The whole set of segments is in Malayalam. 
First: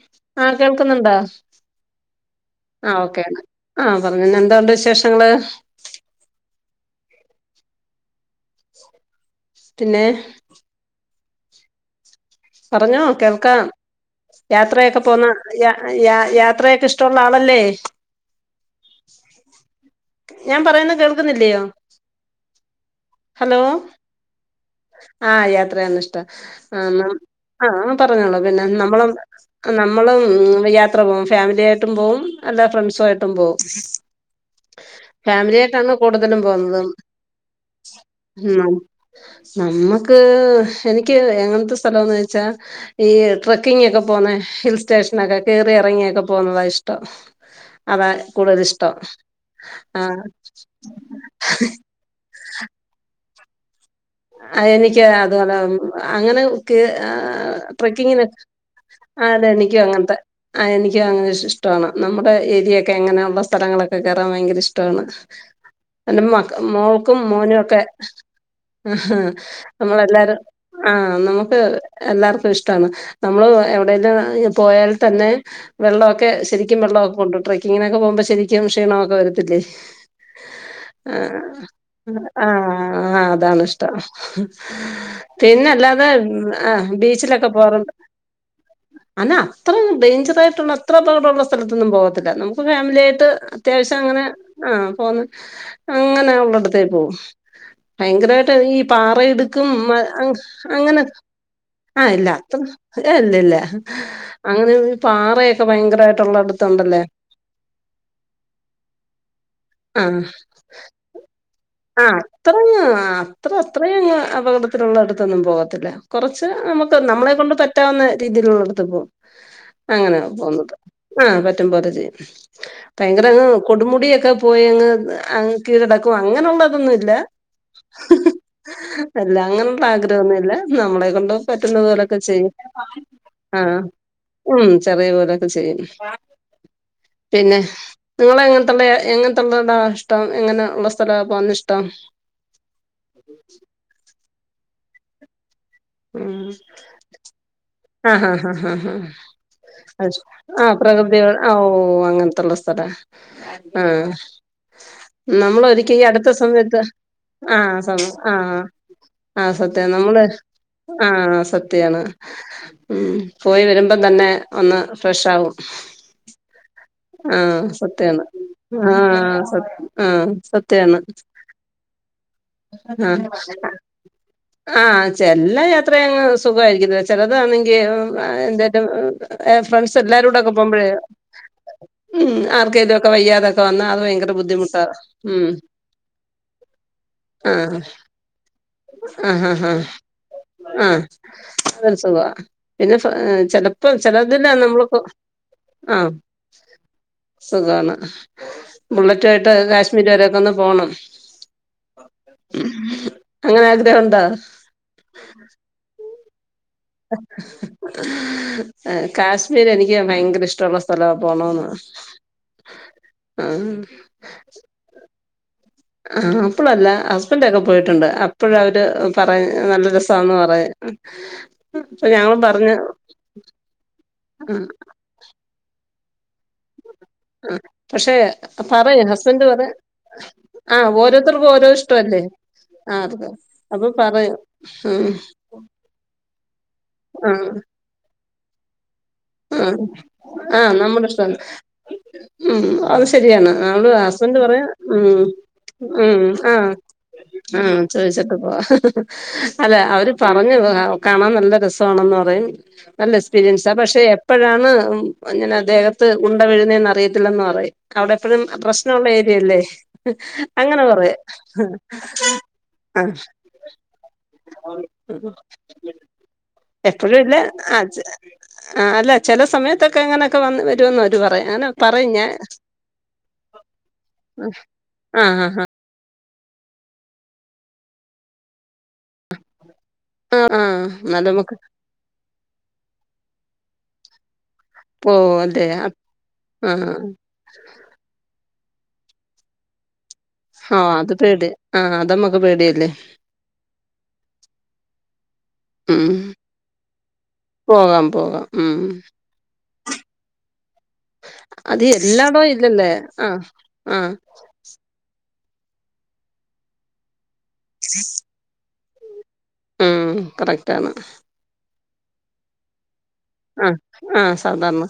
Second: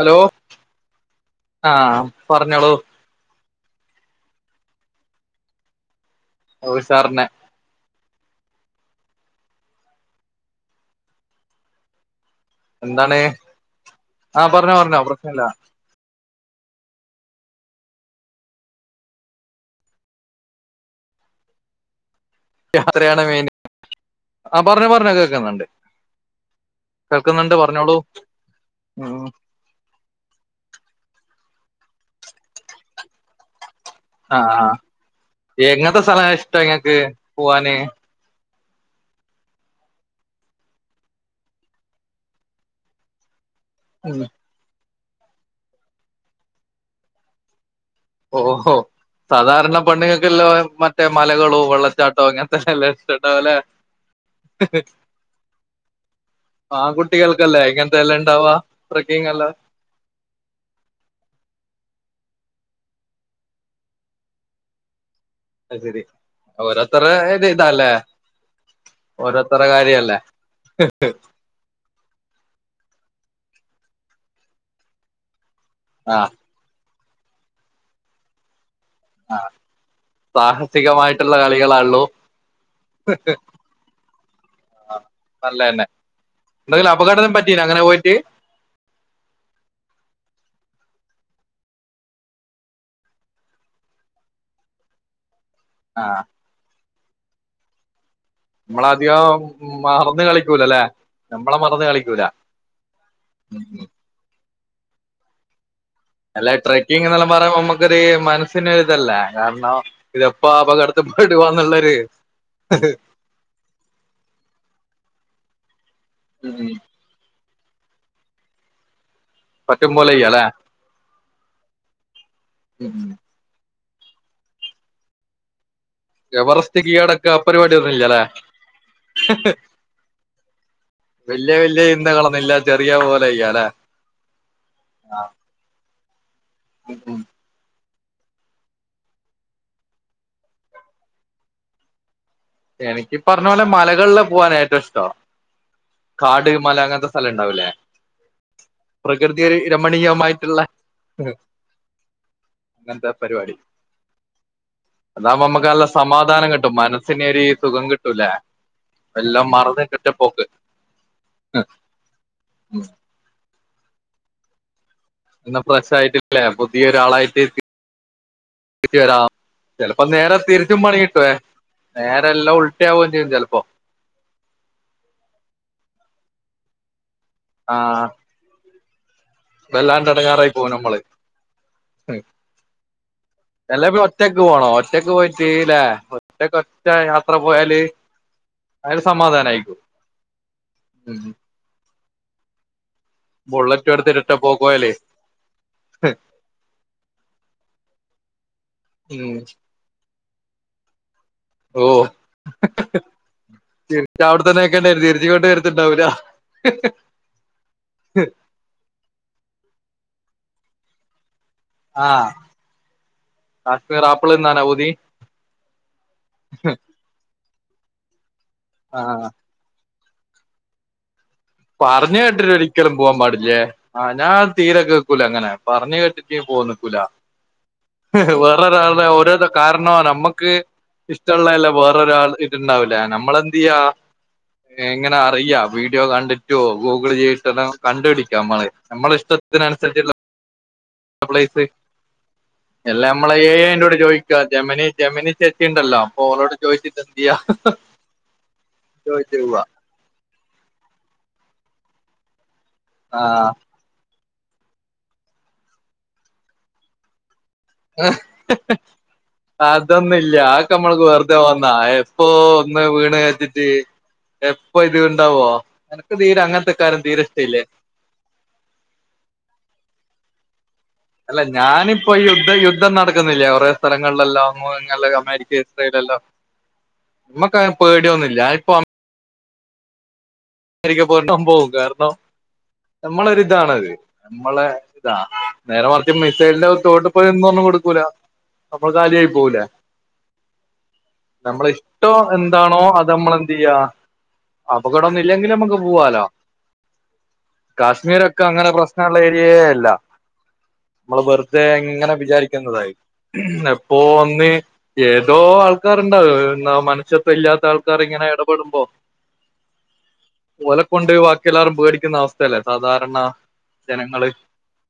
ഹലോ ആഹ കേൾക്കുന്നുണ്ടാ ആഹ് പറഞ്ഞോളൂ ആ ഓക്കേ ആഹ പറഞ്ഞന്നെ എന്താണ്ട് വിശേഷങ്ങള് ഓ സാറിനെ പിന്നെ പറഞ്ഞോ എന്താണ് കേൾക്കാം ആഹ് പറഞ്ഞോ പറഞ്ഞോ യാത്രയൊക്കെ പോന്ന പ്രശ്നല്ല യാ യാ യാത്രയൊക്കെ ഇഷ്ടള്ള ആളല്ലേ ഞാൻ പറയുന്ന കേൾക്കുന്നില്ലയോ യാത്രയാണ് മെയിന് ആഹ യാത്രയ്യാനിഷ്ട ആ മം ആഹ പറഞ്ഞോളൂ പിന്നെ നമ്മള ഉം നമ്മളും യാത്ര പോ ഫാമിലിയ ആയിട്ടും പോവും അല്ല ഫ്രണ്ട്സു ആയിട്ടും പോവും ആഹ് ഫാമിലിയായിട്ടാണ് എങ്ങനത്തെ സ്ഥല കൂടുതലും ഇഷ്ടം പോന്നതും ഇങ്ങക്ക് പോവാന് നമ്മുക്ക് എനിക്ക് എങ്ങനത്തെ സ്ഥലംന്ന് ഈ ട്രക്കിംഗ ഒക്കെ ഉം പോന്നെ ഹിൽ സ്റ്റേഷനൊക്കെ കേറി എറങ്ങിയൊക്കെ പോകുന്നതാ ഇഷ്ടം അതാ കൂടുതൽ ഓഹോ ഇഷ്ടം സാദാരണ ആ പെണ്ണുങ്ങൾക്കെല്ലാ മറ്റേ മലകളോ വെള്ളച്ചാട്ടോ അങ്ങനത്തെ എല്ലാം ഇ ഉണ്ടാവുല്ലെ എനിക്ക് അതുപൊലെ അങ്ങനെ കേ ആൺകുട്ടികൾക്കല്ലേ ഇങ്ങനത്തെല്ലാം ട്രക്കിങ്ങിന് ഉണ്ടാവാ ട്രക്കിങ് അതെ എല്ലാം എനിക്കഅങ്ങനത്തെ ആ എനക്ക് അങ്ങന ഇഷ്ടമാണ് നമ്മുടെ ഏ യേക്കെ അങ്ങനെയുള്ള സ്ഥലങ്ങളൊക്കെ കേറാൻ ഭയങ്കര ഇഷ്ടാണ് അത് ശരി എന്റെ മക്ക ഓരോരുത്തരെ മോൾക്കും ഇത് മോനും ഒക്കെ ഇതാല്ലേ ആ ഓരോരുത്തരെ കാര്യല്ലേ നമ്മളെല്ലാരും ആ നമുക്ക് എല്ലാർ ഇഷ്ടമാണ് നമ്മള് എവിടെലും പോയാൽ തന്നെ വെള്ളമൊക്കെ ആഹ് ശരിക്കും വെള്ളം ക്കൊണ്ട് ട്രക്കിങ്ങിനൊക്കെ പോകുമ്പോ ശരിക്കും ക്ഷീണമൊക്കെ വരത്തില്ലേ ആ സാഹസികമായിട്ടുള്ള കളികളാള്ളൂ ആഹ് ആ് അതാണ് ഇഷ്ടം നല്ലതന്നെ പിന്നെല്ലാതെ ആ എന്തെങ്കിലും അപകടം ബീച്ചിലൊക്കെ പറ്റീനോ അങ്ങനെ പോവാറുണ്ട് പോയിട്ട് അന അത്ര ഡേയ്ഞ്ചറായിട്ടുള്ള അത്ര അപകടമുള്ള സ്ഥലത്തൊന്നും പോകത്തില്ല നമുക്ക് ഫാമിലി ആയിട്ട് അത്യാവശ്യം അങ്ങനെ ആ പോക്ന്ന ആഹ് അങ്ങനെ ഉള്ളടത്തേ പോവൂ ഭയങ്കര ഈ നമ്മളധികം പാറഇടുക്കും മറന്ന് കളിക്കൂലല്ലേ അങ്ങനെ നമ്മളെ മറന്ന് കളിക്കൂല അല്ല ഇല്ല അങ്ങനെ പാറയൊക്കെ ഭയങ്കര അല്ല ട്രക്കിങ് എന്നല്ലാം പറയുമ്പോ നമുക്കൊരു മനസ്സിനൊ ഒരുതല്ലെ കാരണം ആഹ് ഇതപ്പോ അപകടത്ത് പെടുവോന്ന്ള്ളര് ത്രങ്ങ അത്ര അത്ര [unintelligible] അപകടത്തിലുള്ള അടുത്തൊന്നും പോകത്തില്ല കുറച്ച് നമുക്ക് നമ്മളെ കൊണ്ട് പറ്റു പറ്റാവുന്ന രീതീലുള്ളോട്ത്ക്ക് പോവും പറ്റും പോലെ അങ്ങനെയ ചെയ്യാല്ലേ പോന്നത് ആഹ് പറ്റും പോലെ ചെയ്യും ഭയങ്കര കൊടുമുടിയൊക്കെ പോയി അങ്ങ് അ കീഴടക്കും എവറസ്റ്റ് അങ്ങനെള്ളതൊന്നും ഇല്ല കീഴടക്ക പരിപാടി ഒന്നും ഇല്ലല്ലേ അല്ല അങ്ങനുള്ള ആഗ്രഹൊന്നുമല്ല നമ്മളെ കൊണ്ട് വല്യ പറ്റുന്ന വല്യ പോലൊക്കെ ചെയ്യും ചിന്തകളൊന്നുമില്ല ചെറിയ പോലെ ചെയ്യാല്ലേ ആഹ് ഉം ചെറിയ പോലൊക്കെ ചെയ്യും പിന്നെ നിങ്ങള എങ്ങനത്തുള്ള എങ്ങനത്തുള്ളടാ ഇഷ്ടം എങ്ങനെ ഉള്ള സ്ഥലാ പോവാനിഷ്ടം എനിക്കി പറഞ്ഞ പോലെ മലകളിൽ പോകൻ ഏറ്റവും ഇഷ്ടം ഉം കാട് മല അങ്ങനത്തെ സ്ഥലംണ്ടാവൂലേ ആഹ് ഹ് ഹ് അ ആഹ് അത്ശ രമണീയമായിട്ടുള്ള ആ പ്രകൃതിയൊട് ആ ഓ ഓ ഓ അങ്ങനതുള്ള സ്ഥലാ അങ്ങനത്തെ പരിപാടി ആഹ് അതാവുമ്പോ നമ്മള് നമുക്ക് നല്ല ഒരിക്ക ഈ അടുത്ത സമാധാനം കിട്ടും സമയത്ത് മനസ്സിന് ഒരു ആഹ് സുഖം സം കിട്ടൂലേ ആഹ് എല്ലാം ആഹ് സത്യം മറന്നിട്ടിട്ട് നമ്മള് പോക്ക് ആ സത്യാണ് ഉം പോയി വരുമ്പം തന്നെ ഒന്ന് ഫ്രഷ് ആവും ഇന്ന് ഫ്രഷ് ആയിട്ടില്ലേ പുതിയ ഒരാളായിട്ട് ആഹ് സത്യാണ് തിരിച്ചു വരാ ആഹ് സ ചിലപ്പോ ആഹ് നേരെ തിരിച്ചും സത്യാണ് പണി കിട്ടുവേ നേരെ എല്ലാം ആഹ് ഉൾട്ടയാവുകയുംചെയ്യും ചെലപ്പോ ആഹ് ചെല്ല അത്ര അങ്ങ് സുഖമായിരിക്കില്ല ചിലതാണെങ്കിൽ ആഹ് എന്തേ ഏ ഫ്രണ്ട്സ് വല്ലാണ്ട് എല്ലാരും കൂടെ എടങ്ങാറായി ഒക്കെ പോകും പോകുമ്പഴേ നമ്മള് ഉം ആർക്കെലൊക്കെ വയ്യാതൊക്കെ വന്നാ അല്ലേ അത് പിന്നെ ഭയങ്കര ഒറ്റക്ക് പോണോ ബുദ്ധിമുട്ടാ ഒറ്റക്ക് ഉം പോയിട്ട് ല്ലേ ഒറ്റക്ക് ഒറ്റ യാത്ര ആഹ് പോയാല് അതൊരു ആഹ് ആഹ് സമാധാനായിരിക്കും ആഹ് ആഹ് ഉം അതൊരു സുഗാ പിന്നെ ചെലപ്പോ ബുള്ളറ്റും എടുത്തിട്ട് ഒറ്റ ചെലതില്ല പോക്ക് പോയാലേ നമ്മൾപ്പോ ആഹ് സുഖമാണ് ബുള്ളറ്റ് ഉം ആയിട്ട് കാശ്മീര് വരെയൊക്കെ ഒന്ന് പോണം ഓ അങ്ങനെ ആഗ്രഹണ്ടോ തിരിച്ച് അവിടെത്തന്നെ നിക്കേണ്ടിവരും തിരിചിങ്ങോട്ട് വരത്തിണ്ടാവൂലാ കാശ്മീർ എനിക്ക് ഭയങ്കര ഇഷ്ടമുള്ള സ്ഥലവ പോണംന്ന് ആഹ് ആഹ് കാശ്മീർ ആപ്പിൾ തിന്നാനാ പൂതി ആ അപ്പളല്ല ഹസ്ബൻണ്ടൊക്കെ പോയിട്ടുണ്ട് അപ്പോഴ അവര് ആഹ് പറയ നല്ല രസാ രസാന്ന് പറയാ പറഞ് കേട്ടിട്ട് ഒരിക്കലും പോവാൻ പാടില്ലേ ആ ഞാൻ തീരെ കേക്കൂല അങ്ങനെ പറഞ്ഞ് കേട്ടി കേട്ടിട്ട് പോവാൻ നിക്കൂലാ പക്ഷെ വേറൊരാൾടെ പറയും ഹസ്ബൻഡ് ഓരോരോ പറ കാരണം നമ്മുക്ക് ആഹ് ഓരോരുത്തർക്കും ഓരോ ഇഷ്ടള്ളെല്ല വേറൊരാ ഇഷ്ടല്ലേ [unintelligible] ഇണ്ടാവുല ആഹ് അതൊക്കെ നമ്മളെന്തെയ്യ അപ്പൊ പറയും ഉം എങ്ങനെ അറിയ വീഡിയോ [unintelligible] [unintelligible] ഗൂഗിൾ ചെയ്തിട്ട്ല്ലാം കണ്ടുപടിക്കാം നമ്മള് നമ്മള [unintelligible] ആഹ ആഹ നമ്മുടെ ഇഷ്ട പ്ലേസ് ഉം അത് എല്ലാ നമ്മളെ ശരിയാണ് എ ഐ നള് ന്റോട് ചോദിക്കാ ഹസ്ബൻഡ് പറയാ ജെമിനി ഉ ജെമിനി ചേച്ചി ഉണ്ടല്ലോ ഉ അപ്പൊ ഓളോട് ആഹ ചോദിച്ചിട്ട് എന്ത്യ്യാ ആഹ ചോദിച്ചിട്ട് പോ ഹഹഹ ചോദിച്ചു പോവാ അല്ലെ അവര് പറഞ്ഞ ഉം കാണാൻ നല്ല രസ രസാണ് പറയും നല്ല ആഹ് എക്സ്പീരിയൻസാ പക്ഷെ ഇപ്പോഴാണ് ഉം ങ്ങനെ ദ്ദേഹത്ത് ഉണ്ട വീഴുന്നേ അറിയത്തില്ലെന്ന് പറഞ് അവിടെ എപ്പഴും പ്രശ്നമള്ള ഏരിയല്ലേ അതൊന്നുല്ല അതൊക്കെ അങ്ങനെ നമ്മൾക്ക് പറയാ വെറുതെ വന്നാ എപ്പോ ഒന്ന് വീണ് കരുതീട്ട് എപ്പൊ ഇത് ആഹ് ഉണ്ടാവോ എനക്ക് തീരെ അങ്ങനത്തെ കാരും എപ്പഴും തീരെ ഇല്ല ഇഷ്ടയില്ലേ ആ ആ അല്ല ചില സമയത്തൊക്കെ അങ്ങനെയൊക്കെ വന്ന് [unintelligible] അല്ല പറയും അങ്ങനെ പറയും ഞാനിപ്പോഈ ഞാൻ യുദ്ധ യുദ്ധം നടക്കുന്നില്ലേ കുറേ സ്ഥലങ്ങളിലല്ലോ [unintelligible] ആ ആ അമേരിക്ക ഇസ്രായലല്ലോ നമ്മക്ക് പേടിയൊന്നുമില്ല ഇപ്പൊ [inaudible] അമേരിക്ക എന്നാലും പോരണം നമുക്ക് പോകവും കാരണം നമ്മളൊരിതാണത് നമ്മളെ ഇതാ പോവും അല്ലേ ആ നേരെ മറച്ച് മിസൈലിന്റെ ചോട്ട് പോയൊന്നും നിന്ന് കൊടുക്കൂല അപ്പൊ കാലിയായി പോവുലെ ആ അത് പേടിയാ നമ്മള ആ ഇഷ്ടോ അതമ്മക്ക് എന്താണോ പേടിയല്ലേ അത് നമ്മള എന്ത് ചെയ്യാ അപകടതൊന്നും ന്നും ഇല്ലെങ്കില് നമക്ക് ഉം പോവാലോ പോകാം കാശ്മീരൊക്കെ പോകാം അങ്ങനെ ഉം പ്രശ്നള്ള ഏരിയയേ അല്ല നമ്മള് വെറുതെ അത് ഇങ്ങനെ എല്ലാടോം ഇല്ലല്ലേ വിചാരിക്കുന്നതായി ആ എപ്പോ ആ ഒന്ന് ഏതോ ആൾക്കാരുണ്ടാവ എന്നാ മനുഷ്യത്വ ഇല്ലാത്ത ആൾക്കാർ ഇങ്ങനെ ഇടപെടുമ്പോ ഉം ഓല കറക്റ്റാണ് കൊണ്ട് പോയി ബാക്കി എല്ലാവരും പേടിക്കുന്ന അവസ്ഥയല്ലേ സാധാരണ [unintelligible] ആ ആ ജനങ്ങള് സാധാരണ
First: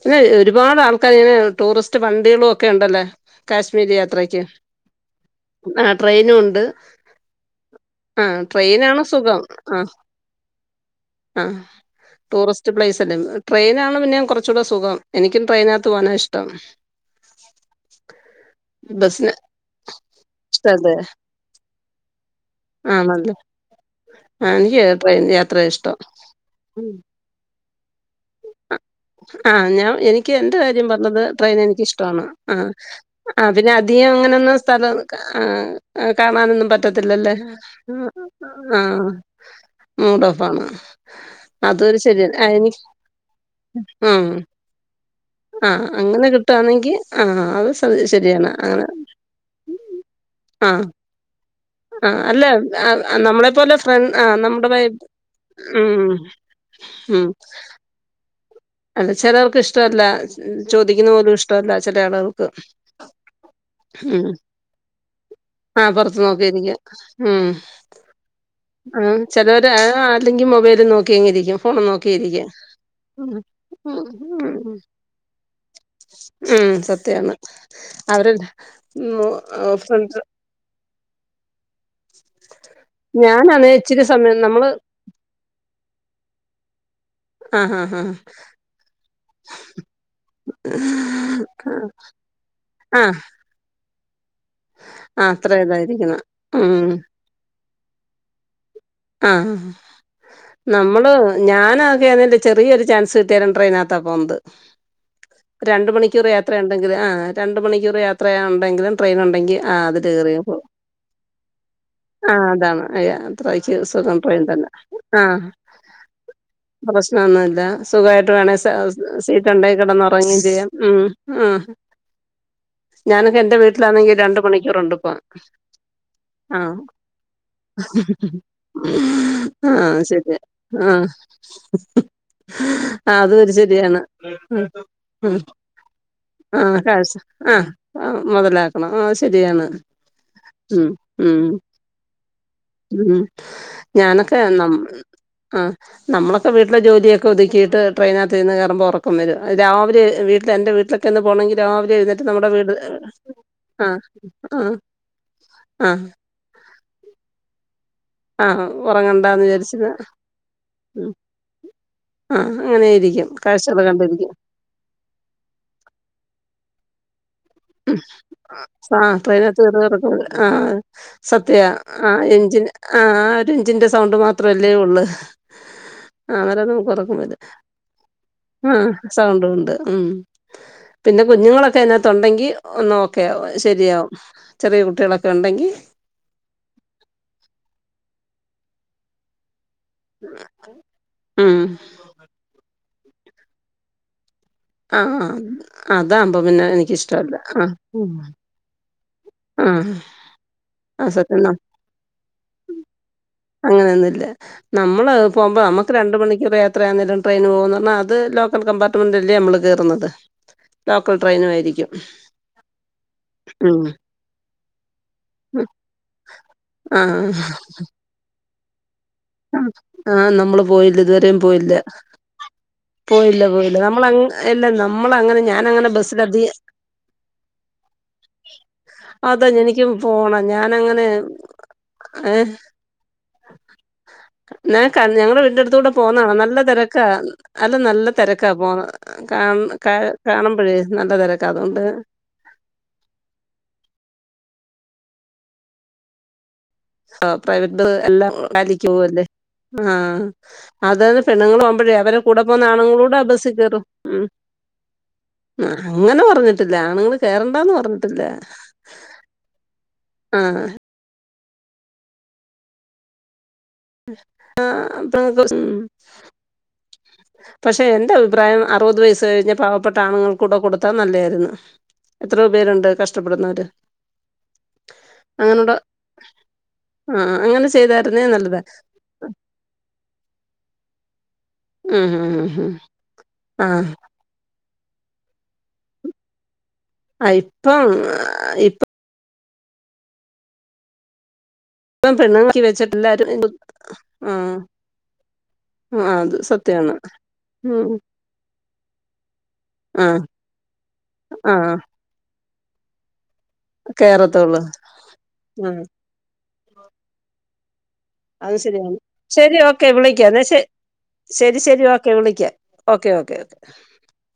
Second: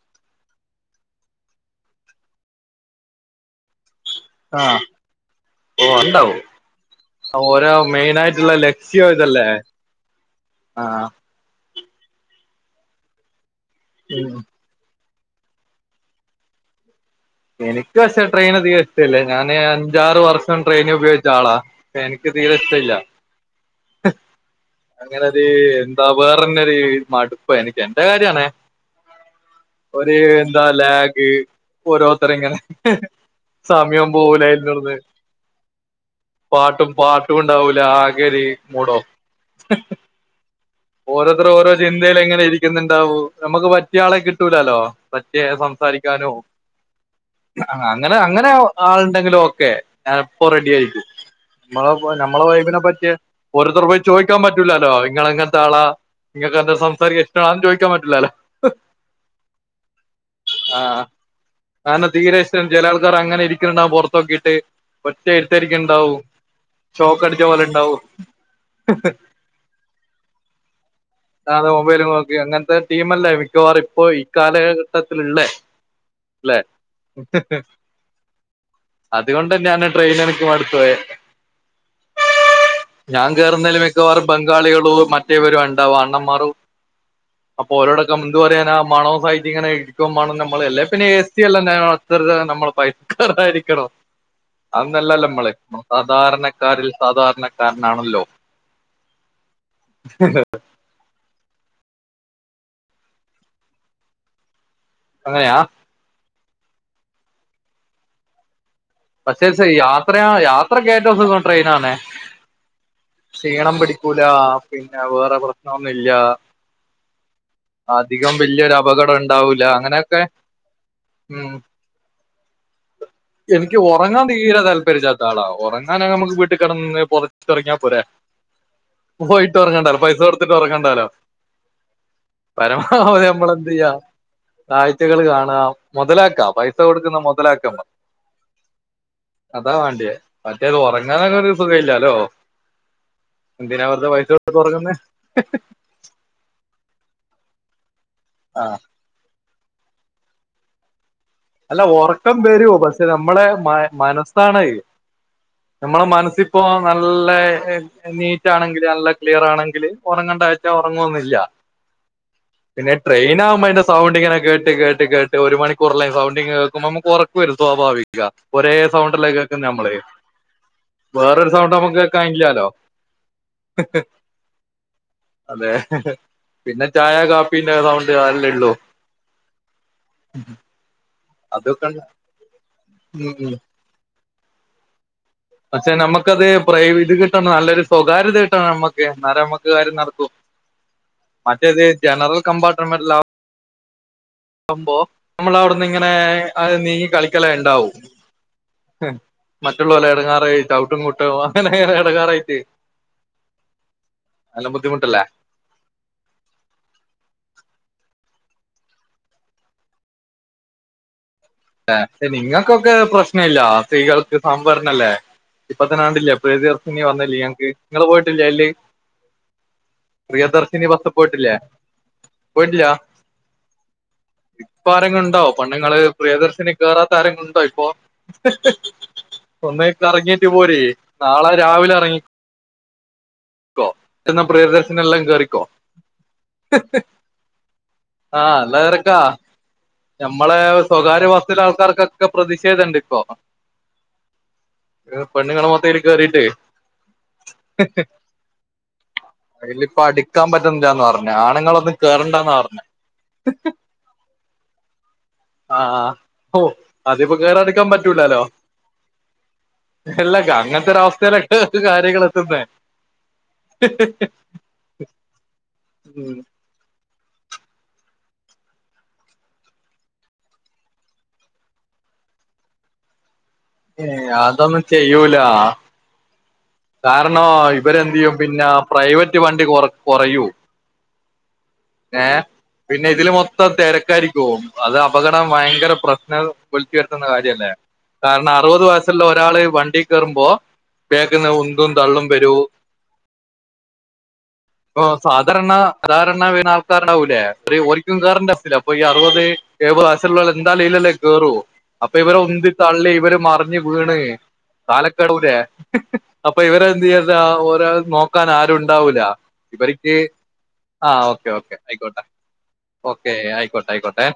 പിന്നെ ഒരുപാട് ആൾക്കാർ ഇങ്ങനെ ടൂറിസ്റ്റ് ടുറിസ്റ് വണ്ടികളും ഒക്കെ ഉണ്ടല്ലോ കാശ്മീരി യാത്രയ്ക്ക് ആഹ് ആ ഓ ട്രെയിനും ഉണ്ടാവും ഉണ്ട് ഓരോ മെയിൻ ആ ആയിട്ടുള്ള ട്രെയിനാണ് ലക്ഷ്യോ സുഖം ഇതല്ലേ ആ ആഹ ആ ടൂറിസ്റ്റ് പ്ലൈസ് [unintelligible] ട്രെയിന ആണ് പിന്നെ ഉം കുറച്ചൂടെ സുഖം എനിക്കും ട്രെയിനകത്ത് പോകാനാ ഇഷ്ടം. എനക്ക് പക്ഷേ ട്രെയിൻ അധികം ഇഷ്ടമല്ലേ, ബസിന് ഞാന് അഞ്ചാറ് വർഷം ട്രെയിൻ ഇഷ്ടല്ലേ ഉപയോഗിച്ച ആളാ എനിക്ക് തീരെ ഇഷ്ട ഇല്ല. ആണല്ലേ ആ എനിക്ക് ട്രെയിൻ അങ്ങനെത് യാത്രയാ ഇഷ്ടം എന്താ വേറെന്നെ ഒരു ഉം. മാട് പ്പ് എനിക്ക് എന്റെ കാര്യണ ആ ഞാൻ ഒരു എനിക്ക് എന്റെ ന്താ കാര്യം പറഞ്ഞത് ലാഗ് ട്രെയിൻ ഓരോ എനിക്കിഷ്ടമാണ് ആ ഇത്രങ്ങനെ ഹ് ഹേ ആ പിന്നെ അധികം അങ്ങനൊന്നും സ്ഥലം ആ കാണാനൊന്നും പാട്ടും പറ്റത്തില്ലല്ലേ പാട്ടും ഉണ്ടാവൂല ആകെ ഒരു മൂഡ് ഓഫ് ആഹ മൂടോഫാണ്. ഓരത്ര ഓരോ ചിന്ത [unintelligible] [unintelligible] എങ്ങനെ ഇരിക്കുന്നുണ്ടാവും നമുക്ക് പറ്റിയ ആളെ ഉം കിട്ടൂലല്ലോ പറ്റിയ ആ അങ്ങനെ സംസാരിക്കാനോ കിട്ടുവാണെങ്കി അത് ആ സ- അങ്ങനെ അങ്ങനെ ശരിയാണ് ആൾണ്ടെങ്കിലും ഓക്കെ ഞാനിപ്പോ ആ റെഡി ആയിരിക്കും നമ്മളെ ആ അല്ല നമ്മളെ വൈഫിനെ ആ, പറ്റി നമ്മളെപ്പോലെ ഒരുരുത്തർ പോയി ഫ്രണ്ട് ആ ചോദിക്കാൻ നമ്മുടെ പറ്റൂല്ലല്ലോ ഇങ്ങളങ്ങനത്തെ ഉം [unintelligible] [unintelligible] ഉം ഇഷ്ട ആണന്ന് ചോദിക്കാൻ പറ്റില്ലല്ലേ [unintelligible] അല്ല ചിലവർക്ക് ഇഷ്ടമല്ല ആ ചോദിക്കുന്ന പോലും ഇഷ്ടല്ല ചെല ആളുകൾക്ക് ഉം പുറത്തക്കിട്ട് [unintelligible] ഒറ്റ ഇരുത്തരിക്ക ആ ഉണ്ടാവും പുറത്ത് നോക്കിയിരിക്കും ശോക്ക അടിച്ച ഉം പോലെ ഇണ്ടാവും. ആ ചെലര് ആഅല്ലെങ്കിൽ മൊബൈല് [unintelligible] അത ഫോൺ മുമ്പൈലും നോക്കി നോക്കിയിരിക്കും അങ്ങനത്തെ ടീംല്ലേ ഉം മിക്കവാറും ഉം ഇപ്പോ ഈ ഉം കാലഘട്ടത്തിലുള്ളേ അല്ലെ ഉം സത്യാണ് അവരെ മ് അതുകൊണ്ട് എ തന്നെയാണ് ട്രെയിൻ ഫ്രണ്ട്സ് [unintelligible] എനിക്ക് മടുത്തത് ഞാൻ ഞാനാണ് കേറുന്നതിലും ഇച്ചിരി മിക്കവാറും സമയം നമ്മള് ബംഗാളികളും മറ്റേവരും [inaudible] അണ്ണമാരും ആ അപ്പൊ ആ ആ ഓരോടക്കം എന്തു പറയാന ആ മണവും സഹിച്ച് ഇങ്ങനെ ഇരിക്കു മാണംനമ്മള് അല്ലേ പിന്നെ എ സി എല്ല [unintelligible] [unintelligible] നമ്മളെ ആ പക്കറാരിക്കണം. അതന്നല്ലല്ലോ ആ നമ്മള് അത്ര ഇതായിരിക്കുന്നെ സാധാരണക്കാരിൽ ഉം സാധാരണക്കാരനാണല്ലോ? ആഹ്. നമ്മള് ഞാനൊക്കെതിന്റെ ചെറിയൊരു ചാൻസ് കിട്ടിയാലും ട്രെയിനകത്താ പോവുന്നത്. അങ്ങനെയാ രണ്ടു മണിക്കൂർ യാത്ര ഉണ്ടെങ്കിൽ ആ രണ്ട മണിക്കൂർ യാത്ര ഉണ്ടെങ്കിലും ട്രെയിൻ ഉണ്ടെങ്കി യാത്രയാ യാത്രക്കേറ്റവും സുഖം ട്രെയിനാണേ. ആ അതാണ് ക്ഷീണം യാത്രയ്ക്ക് സുഖം പിടിക്കൂല ട്രെയിൻ തന്നെ പിന്നെ വേറെ പ്രശ്നം ഒന്നും ഇല്ല. പ്രശ്നം ഒന്നുല്ല സുഖമായിട്ട് വേണമെ അപകടം സീറ്റ് ഉണ്ടാവൂല ഉണ്ടേ അങ്ങനെയൊക്കെ കിടന്നുറങ്ങയും ചെയ്യാം, ഉം ഉം. എനിക്ക് ഉറങ്ങാൻ രണ്ട് തീരാ താല്പ മണിക്കൂറുണ്ട് ര്യ ഇപ്പൊ ഇല്ലാത്ത ആളാ ഉറങ്ങാനാണേ നമുക്ക് വീട്ടിൽ ആ കിടന്ന് പുതച്ച് ഉറങ്ങിയ പോരേ പോയിട്ട് ഉറങ്ങ ആയ് ശരിയാ ആഹ്. ആ പരമാവധി നമ്മൾ അതൊരു എന്ത് ചെയ്യാ ശരിയാണ് കാഴ്ചകൾ കാണുക മുതലാക്കാം ആ പൈസ കാഴ്ച കൊടുക്കുന്ന ആഹ്. മുതലാക്കാം ആ മെതലാക്കണം ആയ ശരി അതാ വാണ്ടിയേ മറ്റേത് ഉറങ്ങാനാ ണേ ഉം ഒരു സുഖല്ലാലോ. ഉം ഞാനൊക്കെ ന ഉറങ്ങുന്നേ ആ നമ്മളൊക്കെ വീട്ടിലെ ജോലിയൊക്കെ ഒതുക്കിട്ട് ട്ടെ ട്രെയിനകത്ത്ന്ന് ആ കയറുമ്പോൾ ഉറക്കം വരും രാവിലെ വീട്ടിൽ എന്റെ വീട്ടിലെ അല്ല ഉറക്കം വരോ പക്ഷെ നമ്മളെ മ ആഹ് മനസ്സാണേ ആഹ് നമ്മള ആഹ് മനസ്സി ഇപ്പോ ന ല്ലേ നീറ്റ് ആഹ് ആണെങ്കിൽ നല്ല ക്ലിയർ ഉറങ്ങണ്ടാന്ന് വിചാരിച്ചത് ആണെങ്കില് ഉറങ്ങേണ്ട വച്ചാ ഉം ഉറങ്ങുവൊന്നില്ല. ആഹ് അങ്ങനെ പിന്നെ ഇരിക്കും ട്രെയിൻ ആകുമ്പോ കാഴ്ചകൾ അതിന്റെ സൗണ്ടി കണ്ടിരിക്കും ഇങ്ങനെ കേട്ട് കേട്ട് കേട്ട് ഒരു മണിക്കൂറല്ല സൗണ്ടി കേക്കുമ്പോ ഞമ്മക്ക് ഒർ ക്കുവരും സ്വാഭാവികാ ഒരേ സൗണ്ട് ആഹ് അല്ലേ ട്രെയിനകത്ത് കേക്കുന്നത് കയറുമ്പോ നമ്മള്‌ ഉറക്കം വരും ആഹ് വേറൊരു സത്യ സൗണ്ട് നമുക്ക് ആഹ് കേക്കാനി എഞ്ചിൻ ആ ആ ഒരു എഞ്ചിന്റെ സൗണ്ട് മാത്രമല്ലേ ഉള്ളു. അതെ പിന്നെ ചായ കാപ്പീന്റെ സൗണ്ട് അല്ലേ ഉള്ളു. ആഹ് സൗണ്ടും ഉണ്ട് ഉം ഉ [unintelligible] പിന്നെ കുഞ്ഞുങ്ങളൊക്കെ അതിനകത്തുണ്ടെങ്കി ഒന്ന് ഓക്കെ ഉം ആവും ഉം ശരിയാവും ചെറിയ കുട്ടികളൊക്കെ ഉണ്ടെങ്കി പക്ഷെ നമ്മക്കത് പ്രൈവ് ഇത് കിട്ടാൻ നല്ലൊരു സൊ സ്വകാര്യത കിട്ടണം നമ്മക്ക് എന്നാലേ നമ്മക്ക് കാര്യം നടക്കു ഉം മറ്റേത് ജനറൽ കമ്പാർ റ്റ്മെന്റിലാർക്ക് വുമ്പോ ആ നമ്മള് അവിടുന്ന് ഇങ്ങനെ അതാകുമ്പോ പിന്നെ അത് നീങ്ങി എനിക്കിഷ്ടല്ല കളിക്കളേ ആ ഉണ്ടാവും. ങും ആ മറ്റുള്ള പോലെ ഇടങ്ങാറായി ചവിട്ടും ആ കുട്ടോ മാ അങ്ങനെ ഇടങ്ങാറായിട്ട്. അങ്ങനെയൊന്നും ഇല്ല നമ്മള് പോകുമ്പോ നമുക്ക് രണ്ട് മണിക്കൂർ യാത്രയാകുന്ന നേരം ട്രെയിന് പോകന്ന് പറഞ്ഞാൽ അത് ലോ ലോക്കൽ കമ്പാർട്ട്മെന്റ് അല്ലേ നമ്മള് കേറുന്നത് ലോക്കൽ ട്രെയിനു ആയിരിക്കും ന്നെ നിങ്ങൾക്കൊക്കെ പ്രശ്ന ഇല്ല ഉം സ്ത്രീകൾ ക്ക് സംഭരണല്ലേ ഇപ്പത്തന്നെ കണ്ടില്ലേ പ്രിയ ആ ദർശിനി വന്നില്ലേ ഞങ്ങക്ക് നിങ്ങള് പോയിട്ടില്ലേ അയില്. അ ആഹ് നമ്മള് പ്രിയദർശിനി പോയില്ല ബസ് ഇതുവരെയും പോയിട്ടില്ലേ പോയില്ല. പോയിട്ടില്ല പോയില്ല പോയില്ല നമ്മളങ്ങ് ഇല്ല ഇപ്പൊ നമ്മള ആരെങ്കിലുണ്ടോ അങ്ങനെ ഞാന് അങ്ങനെ പെണ്ണുങ്ങള് ബസി പ്രിയദർശിനി കേറാത്ത ആരെങ്കിലും ഉണ്ടോ ഇപ്പൊ. അതാ ഒന്ന് എനിക്കും പോണം കറങ്ങീട്ട് പോര് ഞാനങ്ങനെ നാളെ രാവിലെ ഇറങ്ങിക്കോ. ഞാൻ ക ഞങ്ങളുടെ വീടിന്റെ അടുത്തൂടെ പോകുന്ന കാണാം, നല്ല തിരക്കാ അല്ല നല്ല തിരക്കാ ആഹ് നല്ല പോന്ന തെരക്കാ കാണ് കാ ഞമ്മളെ കാണുമ്പോഴേ നല്ല സ്വകാര്യ തിരക്കാ ബസിലെ അതുകൊണ്ട് ആൾക്കാർക്ക് ഒക്കെ പ്രതിഷേധം ഇണ്ട് ഇപ്പോ. നിങ്ങൾ പെണ്ണുങ്ങൾ മൊത്ത അതില് കേറിയിട്ടേ ആ പ്രൈവറ്റ് എല്ലാം കാലിക്ക് പോവ് അല്ലേ. ആ അയിലിപ്പ അടിക്കാൻ പറ്റുന്നില്ലാന്ന് അതാത് പറഞ്ഞ് പെണ്ണുങ്ങൾ പോകുമ്പോഴേ ആണുങ്ങളൊന്നും അവരെ കൂടെ കേറണ്ടാന്നാ പോകുന്ന പറഞ്ഞെ ആണുങ്ങളൂടെ ആ ബസിക്കേറും. ആ ഹൊ ആണുങ്ങൾ അതിപ്പോ കേറണ്ടാന്ന് കേറാരിക്കാൻ പറഞ്ഞിട്ടില്ല പറ്റൂലാലോ. എല്ലാം ആഹ് അങ്ങനത്തെ ഒരവസ്ഥയിലോണ്ട് കാര്യങ്ങളൊത്തു ന്നേ. ആ ആ. [unintelligible] ഉം പക്ഷെ എന്റെ അഭിപ്രായം അറുപത് വയസ്സ് കഴിഞ്ഞ പാവപ്പെട്ട ആണുങ്ങൾക്ക് കൂടെ കൊടുത്താൽ നല്ലയാരുന്നു. എത്രയോ പേരുണ്ട് കഷ്ടപ്പെടുന്നവര്. ഏ അതൊന്നും ചെയ്യൂല. അങ്ങനെയുള്ള ആഹ് കാരണോ അങ്ങനെ ഇവരെന്ത് ചെയ്തായിരുന്നേ ചെയ്യും നല്ലതാ പിന്നെ പ്രൈവറ്റ് വണ്ടി കൊറ കൊറയൂ ഉം ഏ ഉം ഉം ഉം പിന്നെ ഇതില് മൊത്തം ആഹ് തിരക്കാരിക്കുവോ അത് അപകടം ഭയങ്കര പ്രശ്നം വിളിച്ചു വരുത്തുന്ന കാര്യ അല്ലേ ഇപ്പം കാരണം ഇ അറുപത് വയസുള്ള ഒ ഒരാള് വണ്ടീ കേറുമ്പോ ഏ പ്പം പെണ്ണ് ആക്കി വെച്ചിട്ടില്ലാരും ആ ഓ സാധരണ സാധാരണ വീണ ആൾക്കാരാവൂലേ അത് ഉം ഓരിക്കും കേറന്റെ സ്ഥിരം അപ്പൊ ഈ അറുപത് ആഹ് വയസുള്ള ആള് എന്താലും ഇലല്ലേ കേറൂ ആഹ് അപ്പൊ ഇവര് ഉന്തി തള്ളി ഇവര് മറിഞ്ഞ് വീണ് കേറത്തുള്ളൂ താലക്കടു ലെ ഉം അപ്പൊ ഇവര് എന്ത്യ താ ഒരാ നോക്കാൻ അത് ശരിയാണ് ആരുണ്ടാവൂല ശരി ഓക്കെ ഇവർക്ക് വിളിക്കാം എന്നാ ശ ആ ഓക്കെ ശരി ഓക്കെ ശരി ആയിക്കോട്ടെ വിളിക്കാം ഓക്കെ ഓക്കേ ഓക്കെ ഓക്കെ ആയിക്കോട്ടെ ആയിക്കോട്ടെ